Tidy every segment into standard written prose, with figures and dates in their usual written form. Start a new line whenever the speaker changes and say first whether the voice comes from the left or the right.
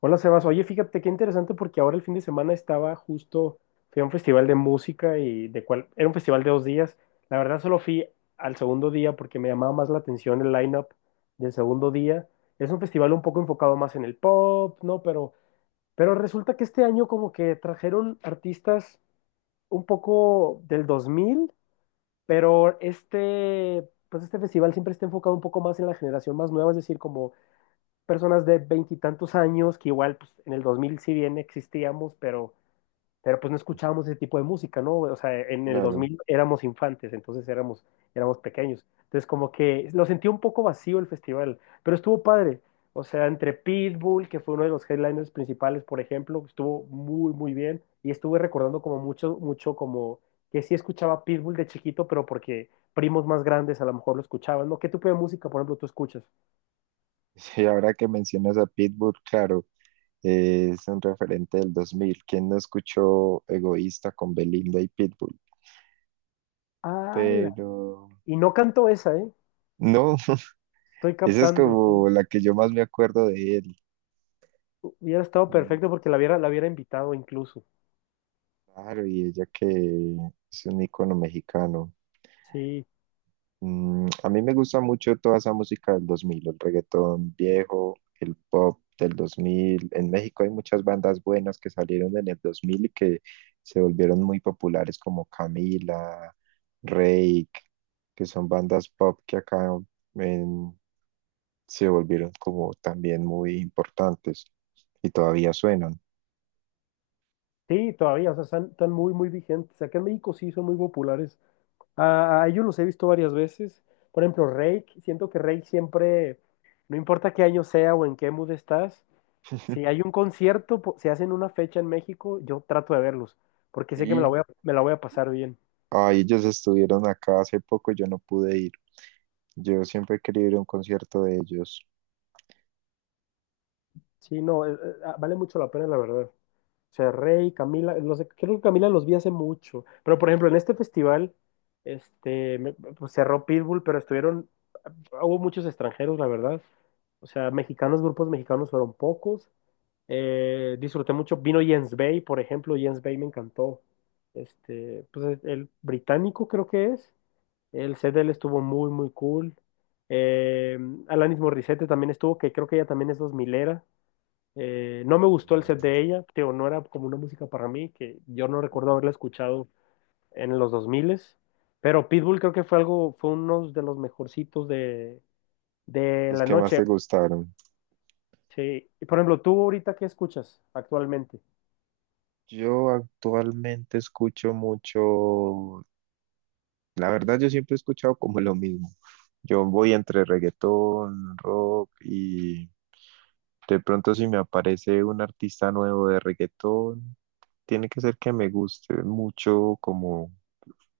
left: Hola Sebas, oye, fíjate qué interesante porque ahora el fin de semana estaba justo, fui a un festival de música era un festival de 2 días. La verdad solo fui al segundo día porque me llamaba más la atención el line-up del segundo día. Es un festival un poco enfocado más en el pop, ¿no? Pero resulta que este año como que trajeron artistas un poco del 2000, pero este, pues este festival siempre está enfocado un poco más en la generación más nueva, es decir, como personas de veintitantos años que igual pues, en el 2000 si bien existíamos, pero pues no escuchábamos ese tipo de música, ¿no? O sea, en el
right: Claro.
left: 2000 éramos infantes, entonces éramos pequeños. Entonces como que lo sentí un poco vacío el festival, pero estuvo padre. O sea, entre Pitbull, que fue uno de los headliners principales, por ejemplo, estuvo muy, muy bien. Y estuve recordando como mucho, mucho como que sí escuchaba Pitbull de chiquito, pero porque primos más grandes a lo mejor lo escuchaban, ¿no? ¿Qué tipo de música, por ejemplo, tú escuchas?
right: Y ahora que mencionas a Pitbull, claro, es un referente del 2000. ¿Quién no escuchó Egoísta con Belinda y Pitbull?
left: ¡Hala!
right: Pero
left: Y no cantó esa, ¿eh?
right: no,
left: Estoy
right: esa es
left: captando, sí.
right: como la que yo más me acuerdo de él.
left: Hubiera estado
right: Mm,
left: perfecto porque la hubiera invitado incluso.
right: claro, y ella que es un ícono mexicano.
left: Sí,
right: Mm, a mí me gusta mucho toda esa música del 2000, el reggaetón viejo, el pop del 2000. En México hay muchas bandas buenas que salieron en el 2000 y que se volvieron muy populares, como Camila, Reik, que son bandas pop que acá en- se volvieron como también muy importantes y todavía suenan.
left: sí, todavía, o sea, están muy, muy vigentes. Acá en México sí son muy populares. A ellos los he visto varias veces. Por ejemplo, Reik, siento que Reik siempre, no importa qué año sea o en qué mood estás, si hay un concierto, si hacen una fecha en México, yo trato de verlos, porque sé que me la
right: Sí,
left: voy a, me la voy a pasar bien.
right: ay, ellos estuvieron acá hace poco, yo no pude ir. Yo siempre he querido ir a un concierto de ellos.
left: Sí, no, vale mucho la pena, la verdad. O sea, Rey, Camila, no sé, creo que Camila los vi hace mucho. Pero, por ejemplo, en este festival, pues cerró Pitbull, pero hubo muchos extranjeros, la verdad. O sea, mexicanos, grupos mexicanos fueron pocos. Disfruté mucho. Vino Jens Bay, por ejemplo. Jens Bay me encantó. Pues el británico creo que es. El set de él estuvo muy, muy cool. Eh, Alanis Morissette también estuvo, que creo que ella también es dos milera. No me gustó el set de ella, tío, no era como una música para mí, que yo no recuerdo haberla escuchado en los 2000, pero Pitbull creo que fue uno de los mejorcitos de
right: Los
left: la
right: que más
left: noche.
right: te gustaron.
left: Sí. Y por ejemplo, ¿tú ahorita qué escuchas actualmente?
right: Yo actualmente escucho mucho, la verdad yo siempre he escuchado como lo mismo. Yo voy entre reggaetón, rock y de pronto, si me aparece un artista nuevo de reggaetón, tiene que ser que me guste mucho, como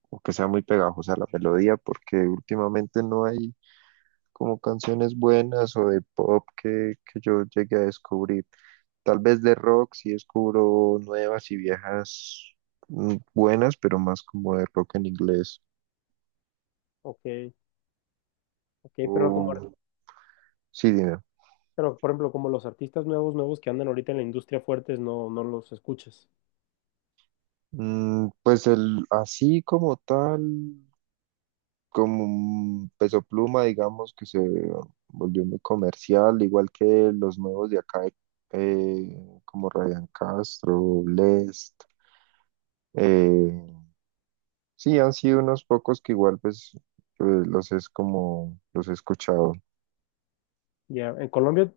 right: o que sea muy pegajosa la melodía, porque últimamente no hay como canciones buenas o de pop que yo llegue a descubrir. Tal vez de rock sí descubro nuevas y viejas, mm, buenas, pero más como de rock en inglés.
left: Ok, ok,
right: O, sí, dime.
left: pero por ejemplo, como los artistas nuevos, nuevos que andan ahorita en la industria fuertes, no los escuchas.
right: Mm, pues el, así como tal, como un Peso Pluma, digamos, que se volvió muy comercial, igual que los nuevos de acá, eh, como Ryan Castro, Blest. Eh, sí, han sido unos pocos que igual pues los es como los he escuchado.
left: Ya. En Colombia,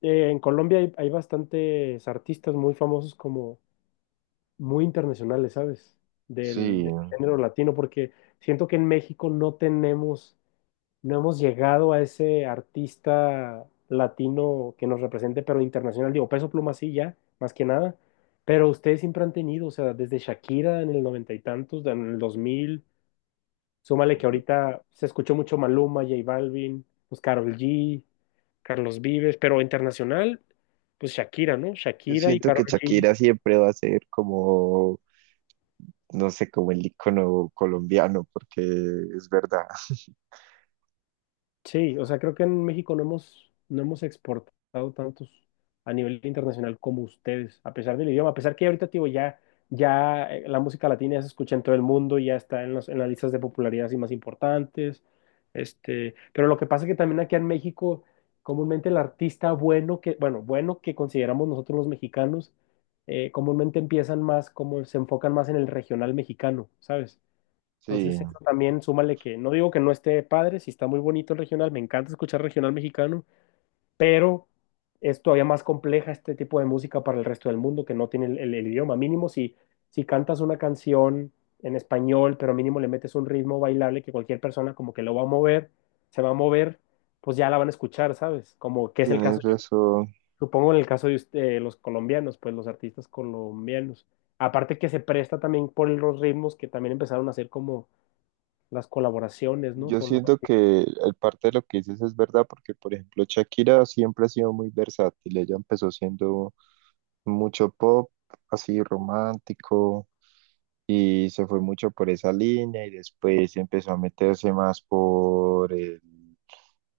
left: eh, en Colombia hay bastantes artistas muy famosos como muy internacionales, ¿sabes? Del,
right: Sí.
left: del género latino, porque siento que en México no tenemos, no hemos llegado a ese artista latino que nos represente, pero internacional, digo, Peso Pluma sí, ya, más que nada, pero ustedes siempre han tenido, o sea, desde Shakira en el noventa y tantos, en el 2000. Súmale que ahorita se escuchó mucho Maluma, J Balvin, pues Karol G, Carlos Vives, pero internacional, pues Shakira, ¿no?
right: Yo
left: Shakira y
right: siento
left: Karol
right: que
left: G.
right: Shakira siempre va a ser como, no sé, como el icono colombiano, porque es verdad.
left: Sí, o sea, creo que en México no hemos, no hemos exportado tantos a nivel internacional como ustedes, a pesar del idioma, a pesar que ahorita, tío, ya, ya la música latina ya se escucha en todo el mundo, y ya está en las listas de popularidad así más importantes, pero lo que pasa es que también aquí en México, comúnmente el artista bueno que, bueno, que consideramos nosotros los mexicanos, comúnmente empiezan más, como se enfocan más en el regional mexicano, ¿sabes?
right: Sí,
left: Entonces, eso también súmale que no digo que no esté padre, si está muy bonito el regional, me encanta escuchar regional mexicano, pero es todavía más compleja este tipo de música para el resto del mundo que no tiene el idioma. Mínimo si cantas una canción en español, pero mínimo le metes un ritmo bailable que cualquier persona como que lo va a mover, se va a mover, pues ya la van a escuchar, ¿sabes? Como que es el caso,
right: tienes
left: yo
right: razón.
left: supongo en el caso de los colombianos, pues los artistas colombianos. Aparte que se presta también por los ritmos que también empezaron a hacer como las colaboraciones, ¿no?
right: Yo
left: Con los
right: siento
left: artistas.
right: que el parte de lo que dices es verdad, porque por ejemplo Shakira siempre ha sido muy versátil. Ella empezó siendo mucho pop, así romántico, y se fue mucho por esa línea, y después empezó a meterse más por el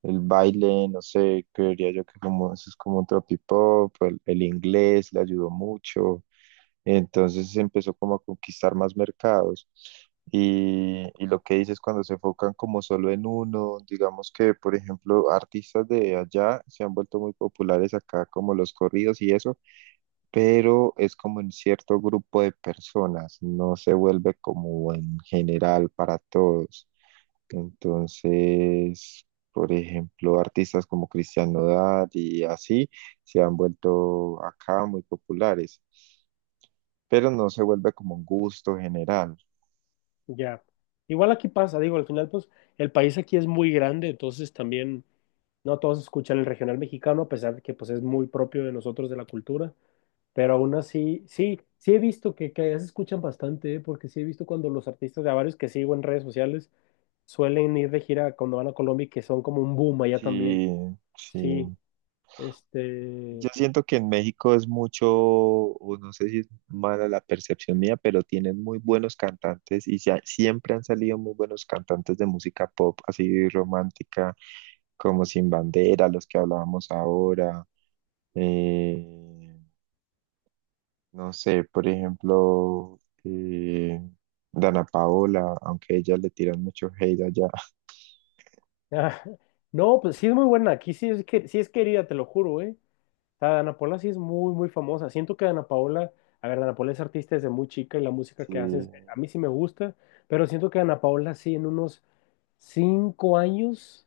right: El baile. No sé, creería yo que como eso es como un tropipop, el inglés le ayudó mucho, entonces empezó como a conquistar más mercados. Y lo que dices cuando se enfocan como solo en uno, digamos que, por ejemplo, artistas de allá se han vuelto muy populares acá, como los corridos y eso, pero es como en cierto grupo de personas, no se vuelve como en general para todos. Entonces, por ejemplo, artistas como Cristian Nodal y así se han vuelto acá muy populares, pero no se vuelve como un gusto general.
left: Ya. Igual aquí pasa, digo, al final, pues, el país aquí es muy grande, entonces también no todos escuchan el regional mexicano, a pesar de que, pues, es muy propio de nosotros, de la cultura, pero aún así, sí, sí he visto que ya se escuchan bastante, ¿eh? Porque sí he visto cuando los artistas de a varios que sigo en redes sociales suelen ir de gira cuando van a Colombia y que son como un boom allá también.
right: Sí, sí.
left: Sí,
right: Yo
left: este...
right: siento que en México es mucho, o no sé si es mala la percepción mía, pero tienen muy buenos cantantes y siempre han salido muy buenos cantantes de música pop, así romántica, como Sin Bandera, los que hablábamos ahora. Eh, No sé, por ejemplo, eh, Dana Paola, aunque a ella le tiran mucho hate allá.
left: ah, no, pues sí es muy buena, aquí sí es querida, te lo juro, ¿eh? Sea, Dana Paola sí es muy, muy famosa. Siento que Dana Paola, a ver, Dana Paola es artista desde muy chica y la música que hace,
right: Sí,
left: a mí sí me gusta, pero siento que Dana Paola sí en unos 5 años,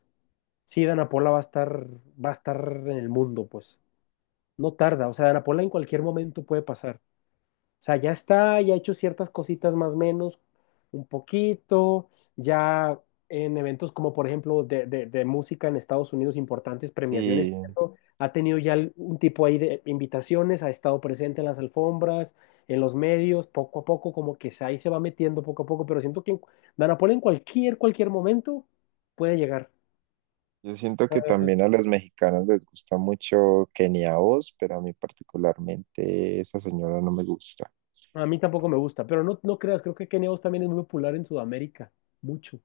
left: sí, Dana Paola va a estar en el mundo, pues. No tarda, o sea, Dana Paola en cualquier momento puede pasar. O sea, ya está, ya ha hecho ciertas cositas más o menos, un poquito, ya en eventos como por ejemplo de, de música en Estados Unidos, importantes premiaciones,
right: sí,
left: ¿cierto? Ha tenido ya un tipo ahí de invitaciones, ha estado presente en las alfombras, en los medios, poco a poco, como que ahí se va metiendo poco a poco, pero siento que Dana Paola en cualquier momento puede llegar.
right: yo siento que también a los mexicanos les gusta mucho Kenia Oz, pero a mí particularmente esa señora no me gusta.
left: A mí tampoco me gusta, pero no, no creas, creo que Kenia Os también es muy popular en Sudamérica, mucho,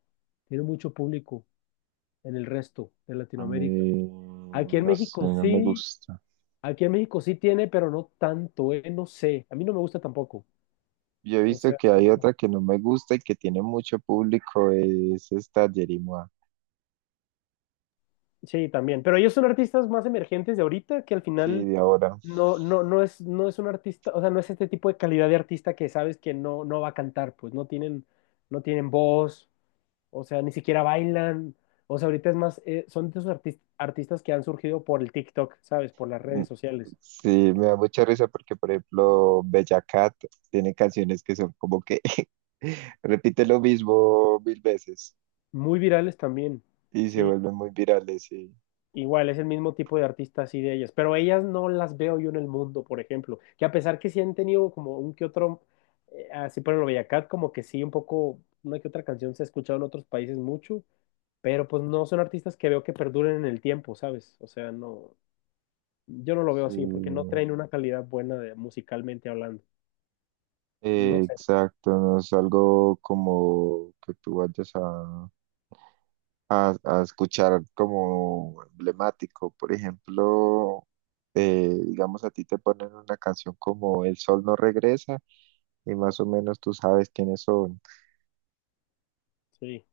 left: tiene mucho público en el resto de
right: A
left: Latinoamérica.
right: mí,
left: Aquí en
right: no sé,
left: México
right: no me
left: sí,
right: gusta.
left: aquí en México sí tiene, pero no tanto, no sé. A mí no me gusta tampoco.
right: Yo he
left: O
right: visto
left: sea,
right: que hay
left: no-
right: otra que no me gusta y que tiene mucho público, es esta Jerimoa.
left: sí, también. Pero ellos son artistas más emergentes de ahorita, que al
right: Sí,
left: final
right: de ahora.
left: no es un artista, o sea, no es este tipo de calidad de artista que sabes que no, no va a cantar, pues no tienen voz, o sea, ni siquiera bailan. O sea, ahorita es más, son de esos artistas que han surgido por el TikTok, ¿sabes? Por las redes sociales.
right: Sí, me da mucha risa porque, por ejemplo, Bella Cat tiene canciones que son como que repite lo mismo 1000 veces
left: Muy virales también.
right: y se
left: Sí,
right: vuelven muy virales. Sí,
left: igual, es el mismo tipo de artistas y de ellas, pero ellas no las veo yo en el mundo, por ejemplo, que a pesar que sí han tenido como un que otro, así por ejemplo Bella Cat, como que sí, un poco, una que otra canción se ha escuchado en otros países mucho, pero pues no son artistas que veo que perduren en el tiempo, ¿sabes? O sea, no, yo no lo veo así, porque no
right: sí,
left: traen una calidad buena de, musicalmente hablando. No sé,
right: exacto. No es algo como que tú vayas a escuchar como emblemático. Por ejemplo, digamos, a ti te ponen una canción como El sol no regresa y más o menos tú sabes quiénes son.
left: sí,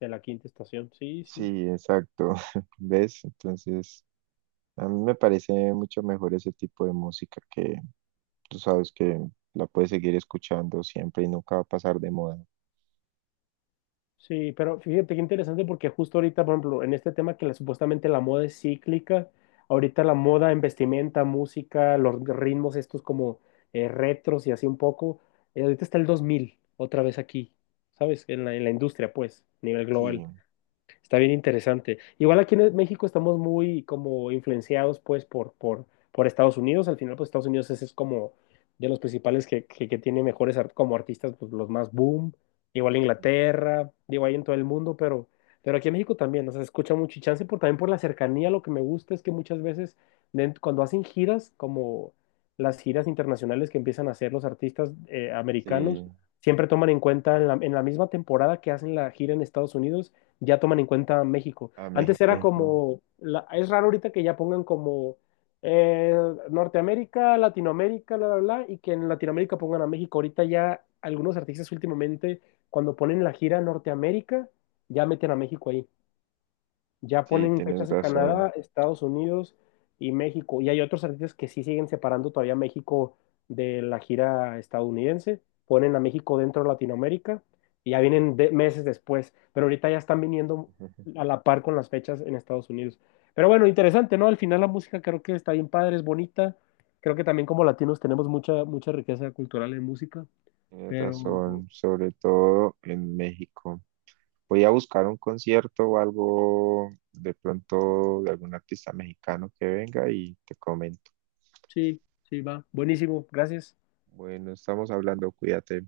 left: de la quinta estación, sí, sí.
right: Sí, exacto. ¿Ves? Entonces, a mí me parece mucho mejor ese tipo de música que tú sabes que la puedes seguir escuchando siempre y nunca va a pasar de moda.
left: Sí, pero fíjate qué interesante porque justo ahorita, por ejemplo, en este tema que supuestamente la moda es cíclica, ahorita la moda en vestimenta, música, los ritmos estos como retros y así un poco, ahorita está el 2000 otra vez aquí, ¿sabes? En la industria, pues, a nivel
right: Sí,
left: global. Está bien interesante. Igual aquí en México estamos muy como influenciados pues por Estados Unidos. Al final pues Estados Unidos es como de los principales que tiene mejores como artistas, pues los más boom. Igual Inglaterra, digo ahí en todo el mundo, pero aquí en México también, o sea, se escucha mucho y chance por, también por la cercanía. Lo que me gusta es que muchas veces cuando hacen giras, como las giras internacionales que empiezan a hacer los artistas americanos,
right: sí,
left: siempre toman en cuenta en la misma temporada que hacen la gira en Estados Unidos ya toman en cuenta México.
right: a
left: Antes era
right: México, ¿no?
left: como, es raro ahorita que ya pongan como eh, Norteamérica, Latinoamérica, bla, bla, bla, y que en Latinoamérica pongan a México. Ahorita ya algunos artistas últimamente, cuando ponen la gira Norteamérica, ya meten a México ahí. Ya
right: Sí,
left: ponen
right: tienes
left: fechas en
right: razón.
left: Canadá, Estados Unidos y México. Y hay otros artistas que sí siguen separando todavía México de la gira estadounidense. Ponen a México dentro de Latinoamérica y ya vienen meses después. Pero ahorita ya están viniendo a la par con las fechas en Estados Unidos. Pero bueno, interesante, ¿no? Al final la música creo que está bien padre, es bonita. Creo que también como latinos tenemos mucha, mucha riqueza cultural en música.
right: Tienes
left: Pero
right: razón, sobre todo en México. Voy a buscar un concierto o algo de pronto de algún artista mexicano que venga y te comento.
left: sí, sí, va. Buenísimo, gracias.
right: Bueno, estamos hablando, cuídate.